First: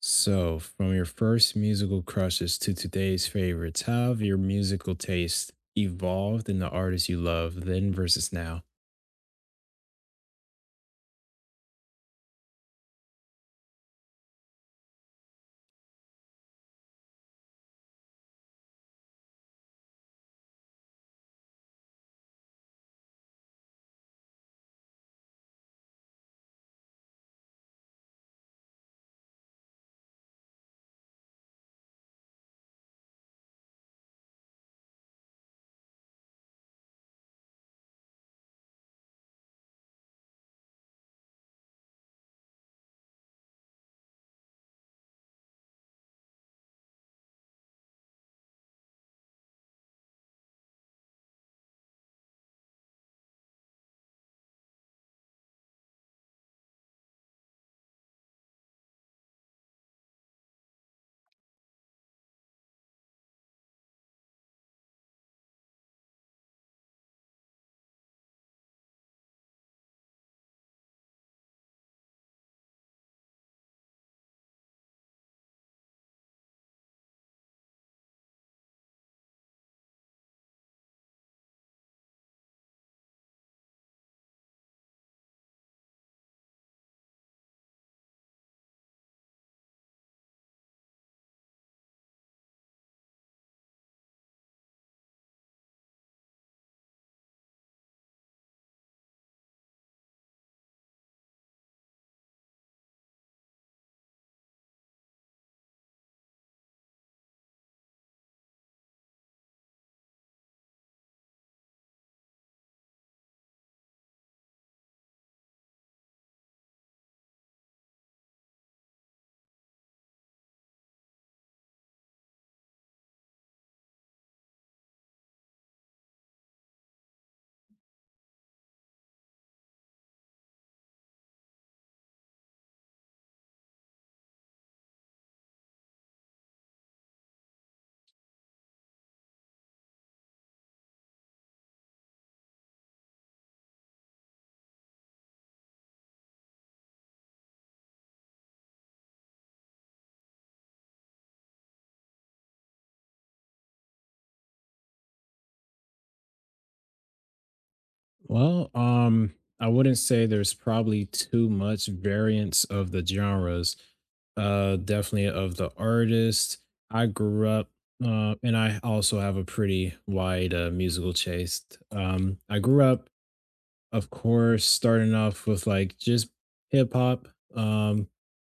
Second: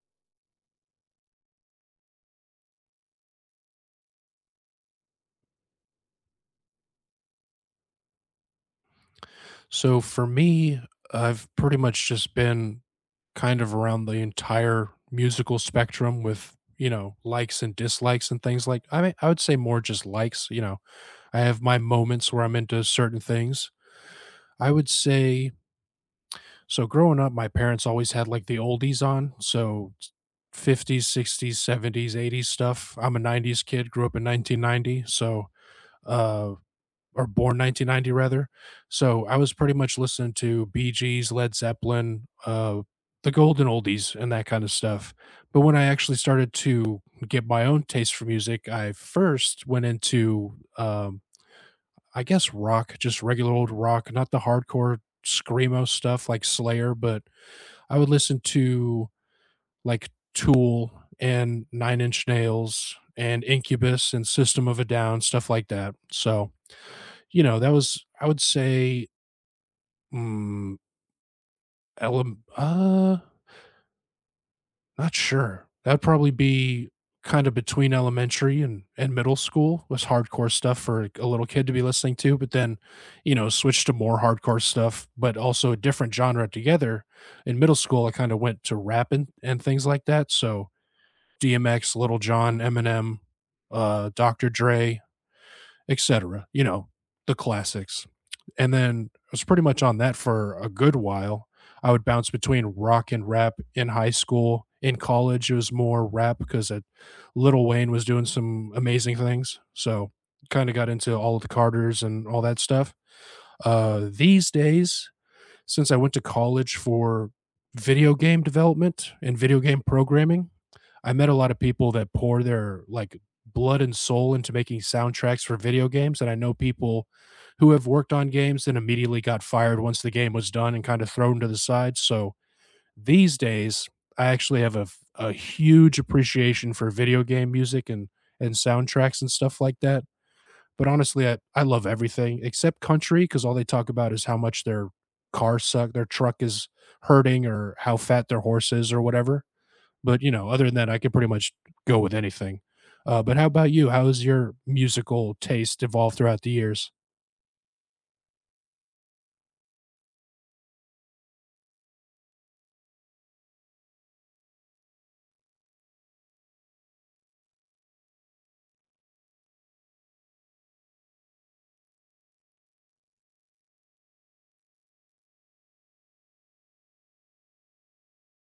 So, from your first musical crushes to today's favorites, how have your musical taste evolved in the artists you love then versus now? So for me, I've pretty much just been kind of around the entire musical spectrum with, you know, likes and dislikes and things like I would say more just likes, you know. I have my moments where I'm into certain things. I would say so growing up my parents always had like the oldies on, so 50s, 60s, 70s, 80s stuff. I'm a 90s kid, grew up in 1990, so uh or born 1990 rather. So I was pretty much listening to Bee Gees, Led Zeppelin, the golden oldies, and that kind of stuff. But when I actually started to get my own taste for music, I first went into, I guess, rock, just regular old rock, not the hardcore screamo stuff like Slayer, but I would listen to like Tool and Nine Inch Nails and Incubus and System of a Down, stuff like that. So, you know, that was, I would say, Mm, elem not sure. That'd probably be kind of between elementary and middle school was hardcore stuff for like, a little kid to be listening to, but then, you know, switched to more hardcore stuff, but also a different genre together. In middle school, I kind of went to rap and things like that. So DMX, Little John, Eminem, Dr. Dre, etc. You know, the classics. And then I was pretty much on that for a good while. I would bounce between rock and rap in high school. In college, it was more rap because Little Wayne was doing some amazing things. So kind of got into all of the Carters and all that stuff. These days, since I went to college for video game development and video game programming, I met a lot of people that pour their like blood and soul into making soundtracks for video games, and I know people who have worked on games and immediately got fired once the game was done and kind of thrown to the side. So these days, I actually have a huge appreciation for video game music and soundtracks and stuff like that. But honestly, I love everything except country because all they talk about is how much their car suck, their truck is hurting, or how fat their horse is, or whatever. But you know, other than that, I could pretty much go with anything. But how about you? How has your musical taste evolved throughout the years? Well, I wouldn't say there's probably too much variance of the genres. Definitely of the artist. I grew up, and I also have a pretty wide musical taste. I grew up, of course, starting off with, like, just hip hop, um,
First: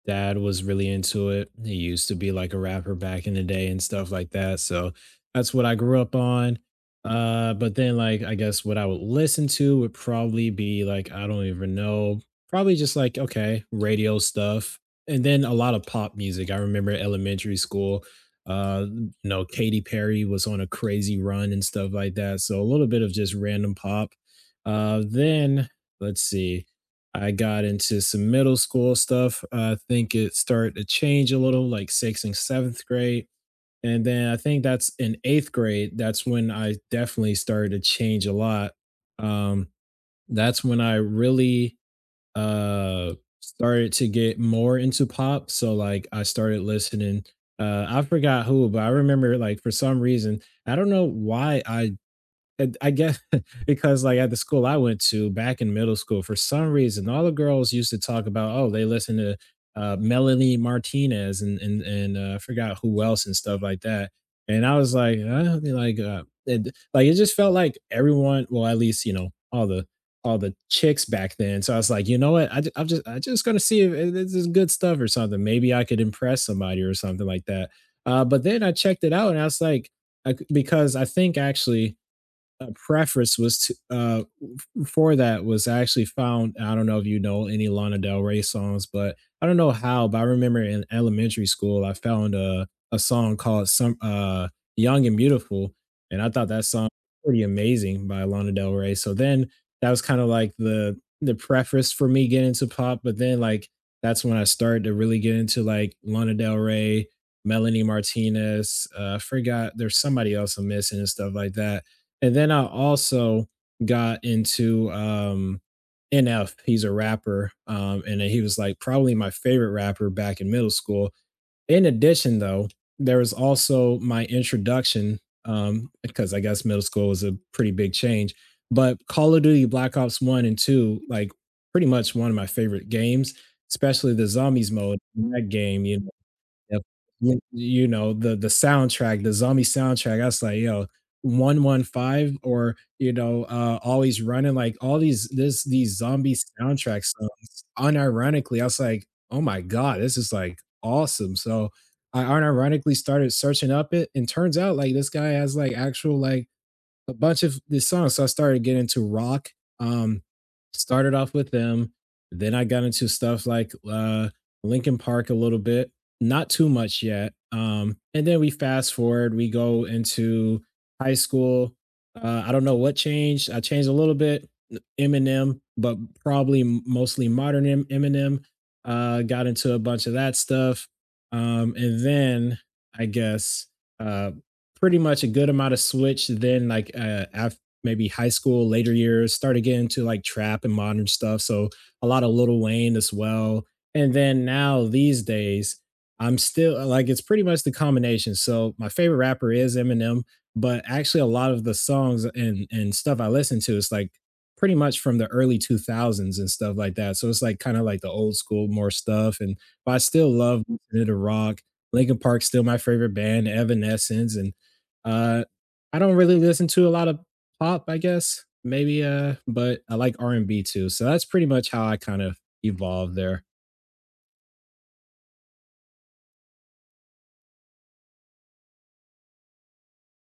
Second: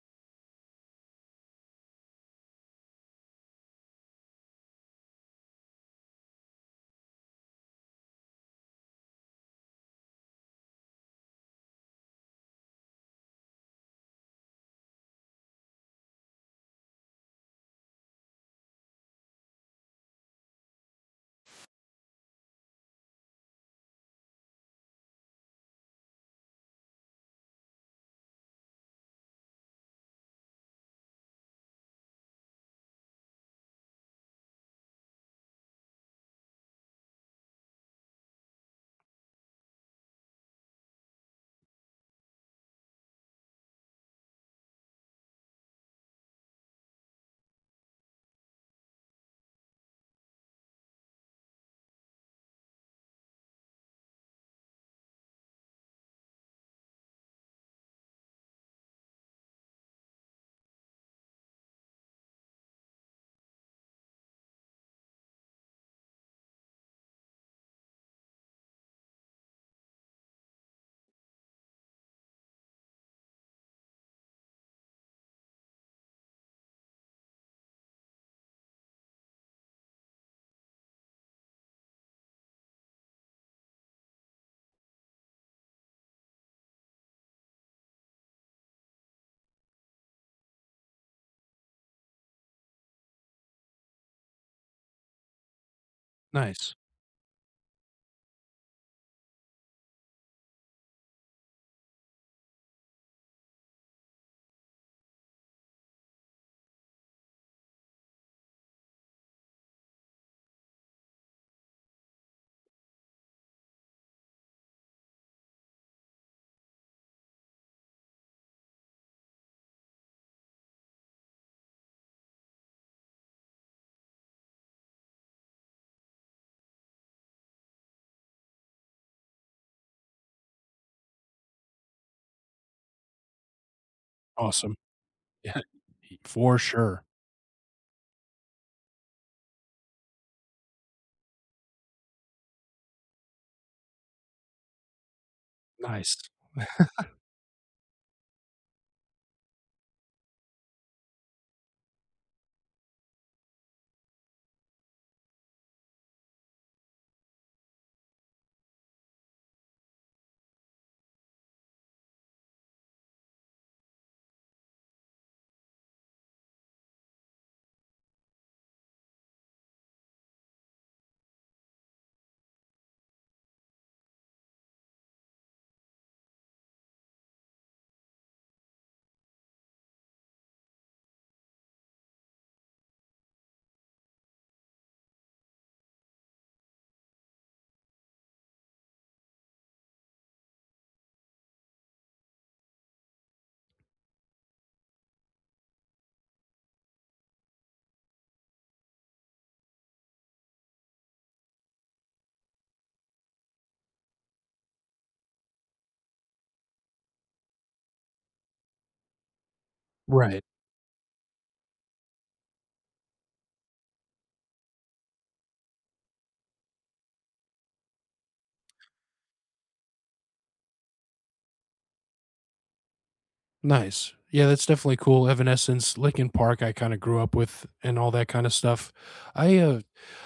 dad was really into it. He used to be, like, a rapper back in the day and stuff like that, so that's what I grew up on, but then, like, I guess what I would listen to would probably be, like, I don't even know, probably just like, okay, radio stuff, and then a lot of pop music. I remember elementary school, you know, Katy Perry was on a crazy run and stuff like that, so a little bit of just random pop. Then let's see. I got into some middle school stuff. I think it started to change a little, like sixth and seventh grade. And then I think that's in eighth grade. That's when I definitely started to change a lot. Um, that's when I really uh started to get more into pop. So like I started listening. I forgot who, but I remember like for some reason I don't know why I and I guess because like at the school I went to back in middle school, for some reason, all the girls used to talk about, oh, they listen to Melanie Martinez and I forgot who else and stuff like that. And I was like, I mean, like, it just felt like everyone, well, at least you know all the chicks back then. So I was like, you know what, I am just gonna see if this is good stuff or something. Maybe I could impress somebody or something like that. But then I checked it out and I was like, I c because I think actually preference was to for that was I actually found, I don't know if you know any Lana Del Rey songs, but I don't know how, but I remember in elementary school I found a song called "Some Young and Beautiful," and I thought that Nice, song was pretty amazing by Lana Del Rey. So then that was kind of like the preface for me getting into pop, but then like that's when I started to really get into like Lana Del Rey, Melanie Martinez. I forgot there's somebody else I'm missing and stuff like that. And then I also got into NF. He's a rapper. And he was like probably my favorite rapper back in middle school. In addition, though, there was also my introduction, because I guess middle school was a pretty big change. But Call of Duty Black Ops 1 and 2, like pretty much one of my favorite games, especially the zombies awesome, mode. In That yeah, game, you, for yep, sure. Y you know, the soundtrack, the zombie soundtrack, I was like, "Yo, 115," or, you know, "Always Running," like, all these Nice, zombie soundtrack songs, unironically. I was like, "Oh my god, this is, like, awesome." So, I unironically started searching up it, and turns out, like, this guy has, like, actual, like a bunch of these songs. So I started getting into rock. Um, Started off with them. Then I got into stuff like Linkin Park a little bit, not too much yet. And then we fast forward, we go into high school. I don't know what changed. I changed a little bit, Eminem, but probably mostly modern Eminem. Got into a bunch of that stuff. And then I guess, uh, pretty much a good amount of switch. Then like after maybe high school, later years, started getting into like trap and modern stuff. So a lot of Lil Wayne as well. And then now these days, I'm still like it's pretty much the combination. So my favorite rapper is Eminem, but actually a lot of the songs and stuff I listen to is like pretty much from the early 2000s and stuff like that. So it's like kind of like the old school more stuff. And but I still right? love listening to rock. Linkin Park's still my favorite band, Evanescence, and uh, I don't really listen to a lot of pop, I guess. Maybe but I like R&B too. So that's pretty much how I kind of evolved there. Nice, yeah. That's definitely cool. Evanescence, Linkin Park, I kind of grew up with, and all that kind of stuff. I uh,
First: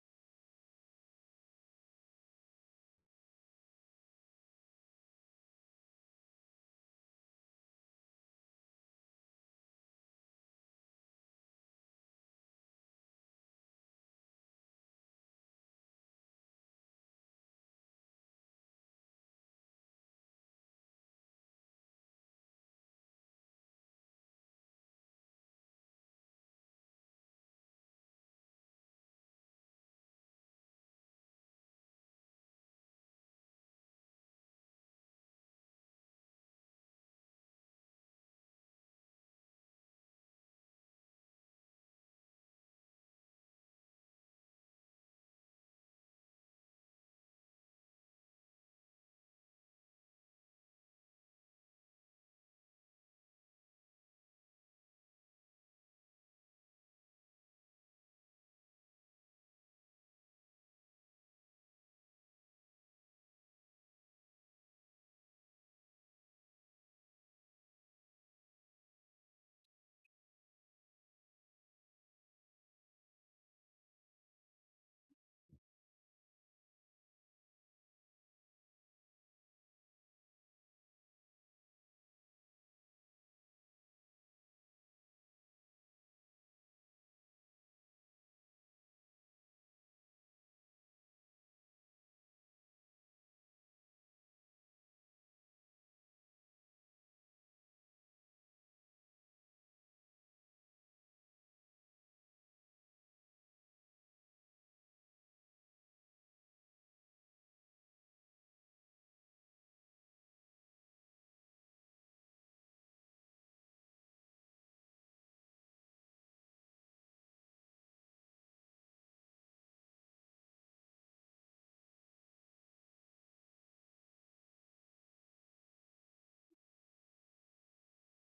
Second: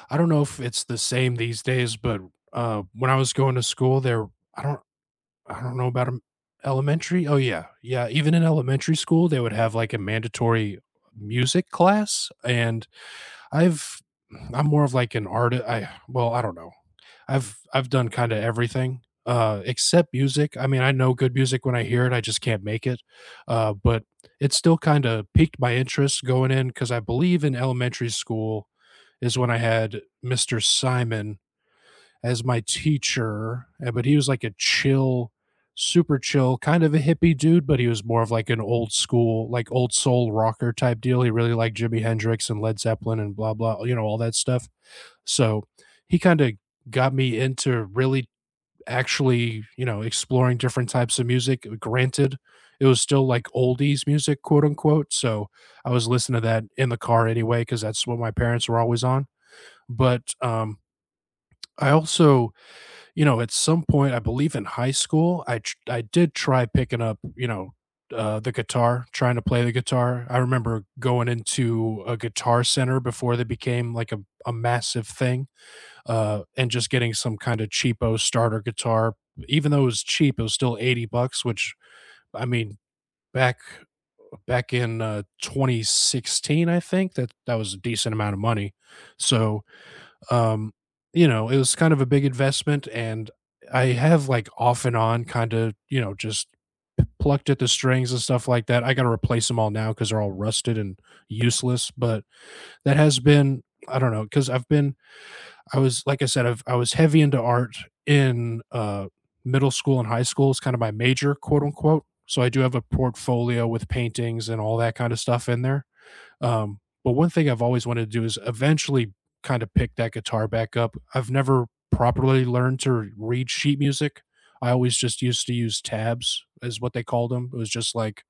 I don't know if it's the same these days, but when I was going to school, there, I don't I don't know about 'em elementary. Oh, yeah. Yeah, even in elementary school, they would have, like, a mandatory music class, and I've I'm more of, like, an artist. I well, I don't know. I've done kinda everything, except music. I mean, I know good music when I hear it, I just can't make it, but it still kinda piqued my interest going in because I believe in elementary school is when I had Mr. Simon as my teacher, but he was like a chill, super chill, kind of a hippie dude, but he was more of like an old school, like old soul rocker type deal. He really liked Jimi Hendrix and Led Zeppelin and blah, blah, you know, all that stuff. So he kind of got me into really actually, you know, exploring different types of music. Granted, it was still like oldies music, quote unquote. So I was listening to that in the car anyway, because that's what my parents were always on. But I also, you know, at some point, I believe in high school, I did try picking up, you know, the guitar, trying to play the guitar. I remember going into a guitar center before they became like a massive thing, and just getting some kind of cheapo starter guitar. Even though it was cheap, it was still $80, which I mean, back back in 2016, I think that was a decent amount of money. So um, you know, it was kind of a big investment, and I have, like, off and on kinda, you know, just plucked at the strings and stuff like that. I gotta replace them all now because 'cause they're all rusted and useless, but that has been I don't know because 'cause I said, I was heavy into art in, middle school and high school. It's kind of my "major," quote, unquote, so I do have a portfolio with paintings and all that kinda stuff in there. But one thing I've always wanted to do is eventually kind of pick that guitar back up. I've never properly learned to read sheet music. I always just used to use tabs is what they called them. It was just like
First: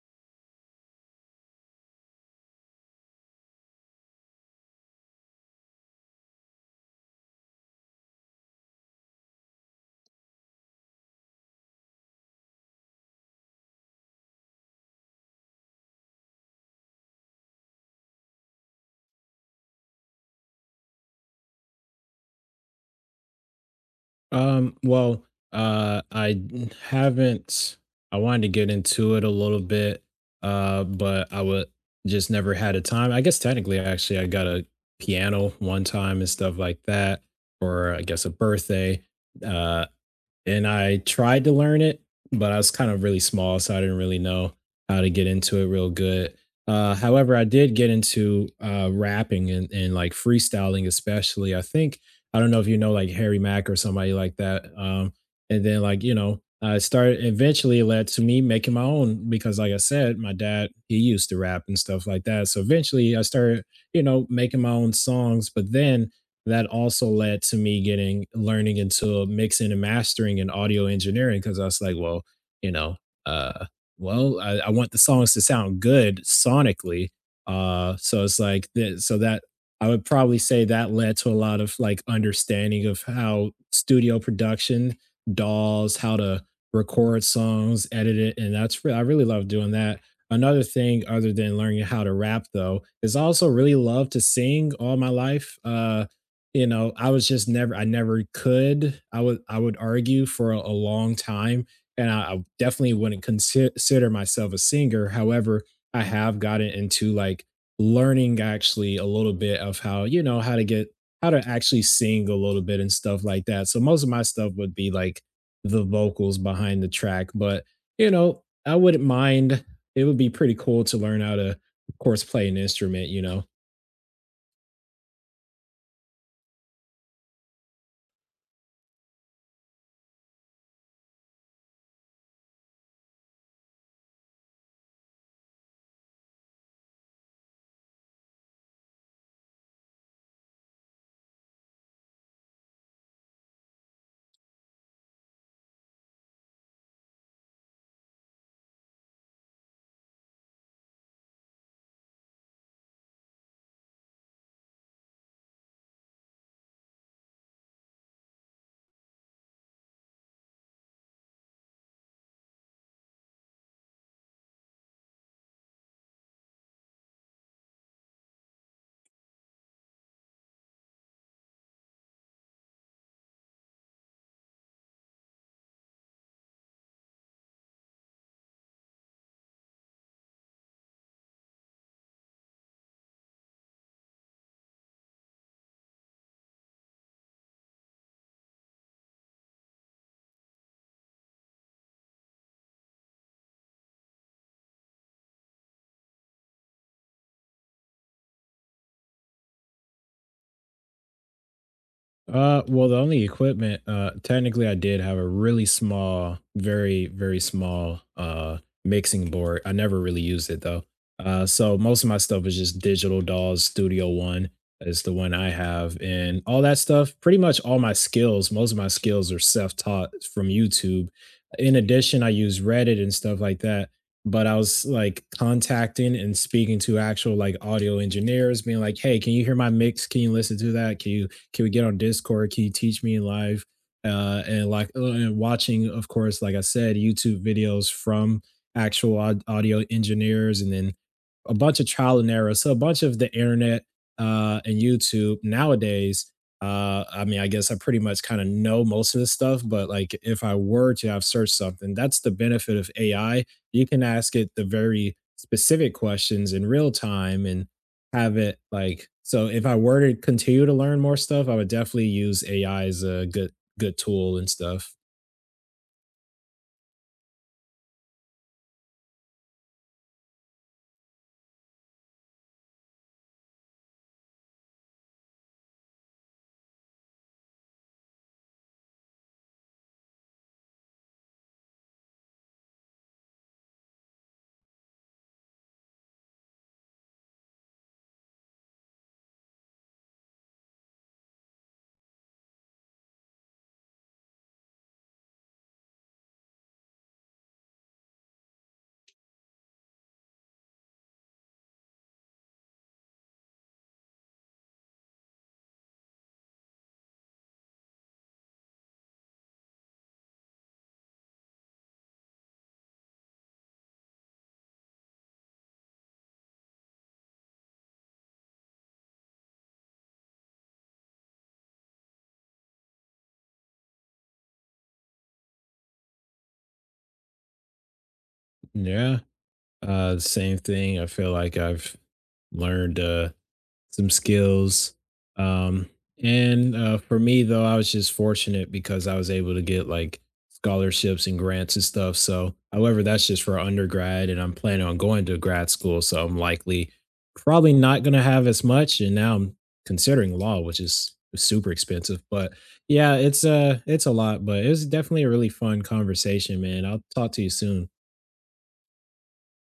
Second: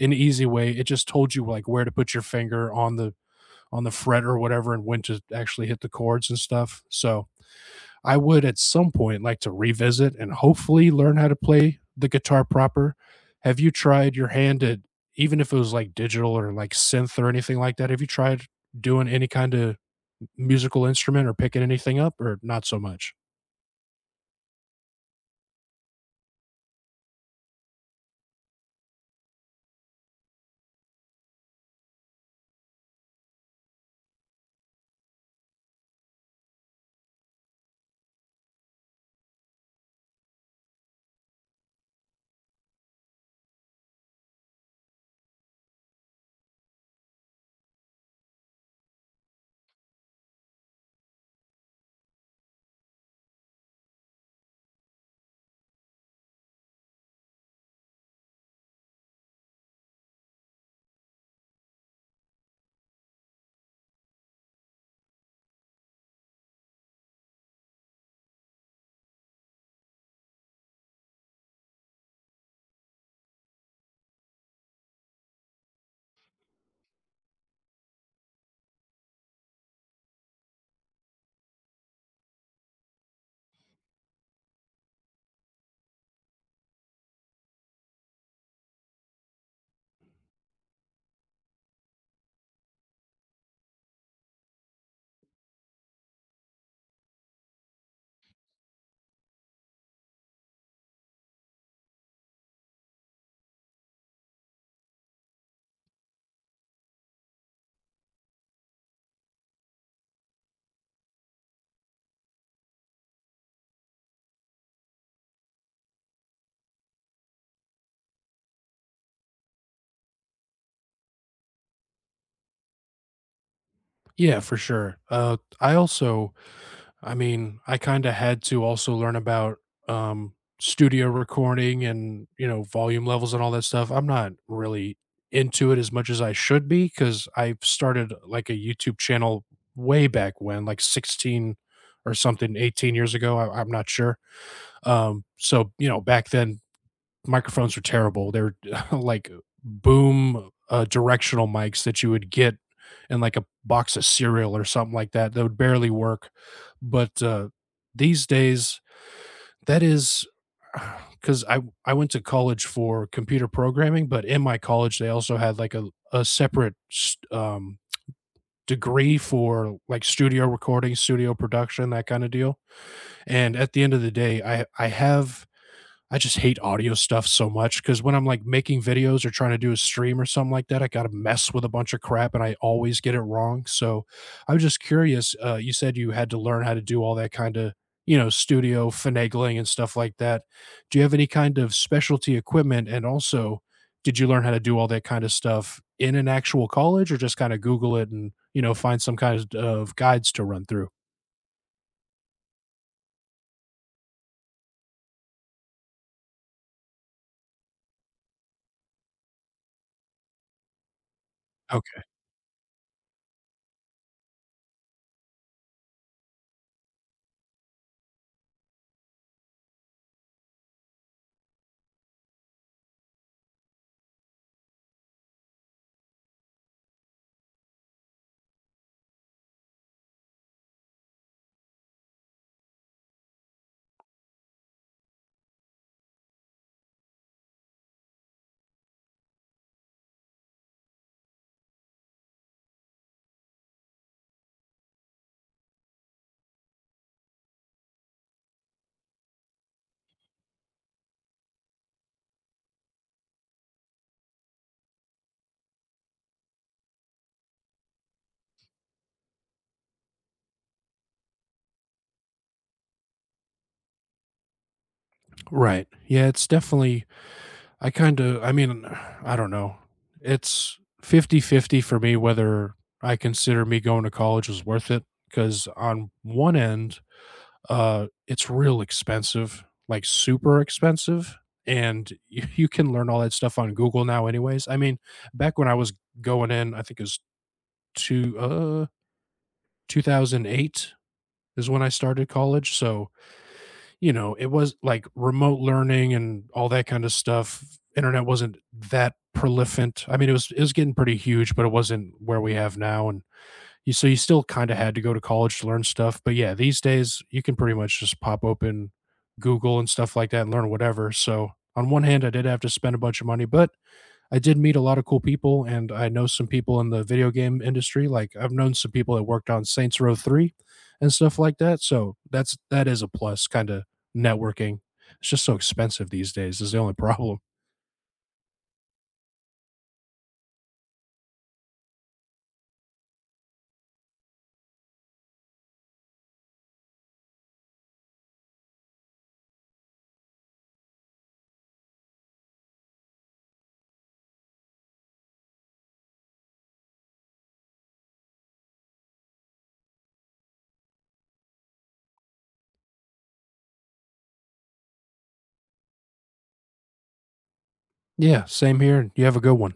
an easy way. It just told you like where to put your finger on the fret or whatever and when to actually hit the chords and stuff. So I would at some point like to revisit and hopefully learn how to play the guitar proper. Have you tried your hand at even if it was like digital or like synth or anything like that? Have you tried doing any kind of musical instrument or picking anything up or not so much? Well, haven't, I wanted to get into it a little bit, but I would just never had a time. I guess technically actually I got a piano one time and stuff like that, or I guess a birthday. Uh and I tried to learn it, but I was kind of really small, so I didn't really know how to get into it real good. However, I did get into rapping and like freestyling, especially. I think I don't know if you know like Harry Mack or somebody like that. And then like you know, I started eventually it led to me making my own because, like I said, my dad he used to rap and stuff like that. So eventually, I started, you know, making my own songs. But then that also led to me getting learning into mixing and mastering and audio engineering because I was like, well, you know, uh, well, I want the songs to sound good sonically. So it's like that. So that I would probably say that led to a lot of like understanding of how studio production, dolls, how to record songs, edit it, and that's I really love doing that. Another thing, other than learning how to rap, though, is I also really love to sing all my life. You know, I never could. I would argue for a long time and I definitely wouldn't consider myself a singer. However, I have gotten into like learning actually a little bit of how, you know, how to actually sing a little bit and stuff like that. So most of my stuff would be like the vocals behind the track, but you know, I wouldn't mind. It would be pretty cool to learn how to of course play an instrument, you know. Yeah, for sure. I also I kinda had to also learn about, um, studio recording and, you know, volume levels and all that stuff. I'm not really into it as much as I should be because 'cause started, like, a YouTube channel way back when, like, 16 or something, 18 years ago, I'm not sure. So, you know, back then microphones were terrible. They were like boom directional mics that you would get in like a box of cereal or something like that. That would barely work. But these days, that is because I went to college for computer programming, but in my college they also had like a separate degree for like studio recording, studio production, that kind of deal. And at the end of the day, I just hate audio stuff so much because when I'm like making videos or trying to do a stream or something like that, I got to mess with a bunch of crap and I always get it wrong. So I'm just curious. You said you had to learn how to do all that kind of, you know, studio finagling and stuff like that. Do you have any kind of specialty equipment? And also, did you learn how to do all that kind of stuff in an actual college or just kind of Google it and, you know, find some kind of guides to run through? Well, the only equipment, technically, I did have a really small, very, very small, mixing board. I never really used it though. So Okay. most of my stuff is just Digital Dolls Studio One is the one I have, and all that stuff. Pretty much all my skills, most of my skills are self-taught from YouTube. In addition, I use Reddit and stuff like that. But I was like contacting and speaking to actual like audio engineers, being like, "Hey, can you hear my mix? Can you listen to that? Can you?" Can we get on Discord? Can you teach me live? And like and watching, of course, like I said, YouTube videos from actual audio engineers and then a bunch of trial and error. So a bunch of the internet and YouTube nowadays. I mean, I guess I pretty much kind of know most of this stuff, but like if I were to have searched something, that's the benefit of AI. You can ask it the very specific questions in real time and have it like so if I were to continue to learn more stuff, I would definitely use AI as a good tool and stuff. Right. Yeah, it's definitely I mean, I don't know. It's 50-50 for me whether I consider me going to college was worth it. Because on one end, it's real expensive, like super expensive. And you can learn all that stuff on Google now, anyways. I mean, back when I was going in, I think it was two, uh, 2008 is when I started college. So, you know, it was like remote learning and all that kind of stuff. Internet wasn't that prolific. I mean, it was getting pretty huge, but it wasn't where we have now. And so you still kind of had to go to college to learn stuff. But yeah, these days you can pretty much just pop open Google and stuff like that and learn whatever. So on one hand, I did have to spend a bunch of money, but I did meet a lot of cool people, and I know some people in the video game industry. Like I've known some people that worked on Saints Row 3 and stuff like that. So that is a plus kind of networking. It's just so expensive these days. Is the only problem. Yeah. Same thing. I feel like I've learned some skills. Um, and for me though, I was just fortunate because I was able to get like scholarships and grants and stuff. So, however, that's just for undergrad, and I'm planning on going to grad school, so I'm likely probably not going to have as much. And now I'm considering law, which is super expensive. But yeah, it's a lot, but it was definitely a really fun conversation, man. I'll talk to you soon. Yeah, same here. You have a good one.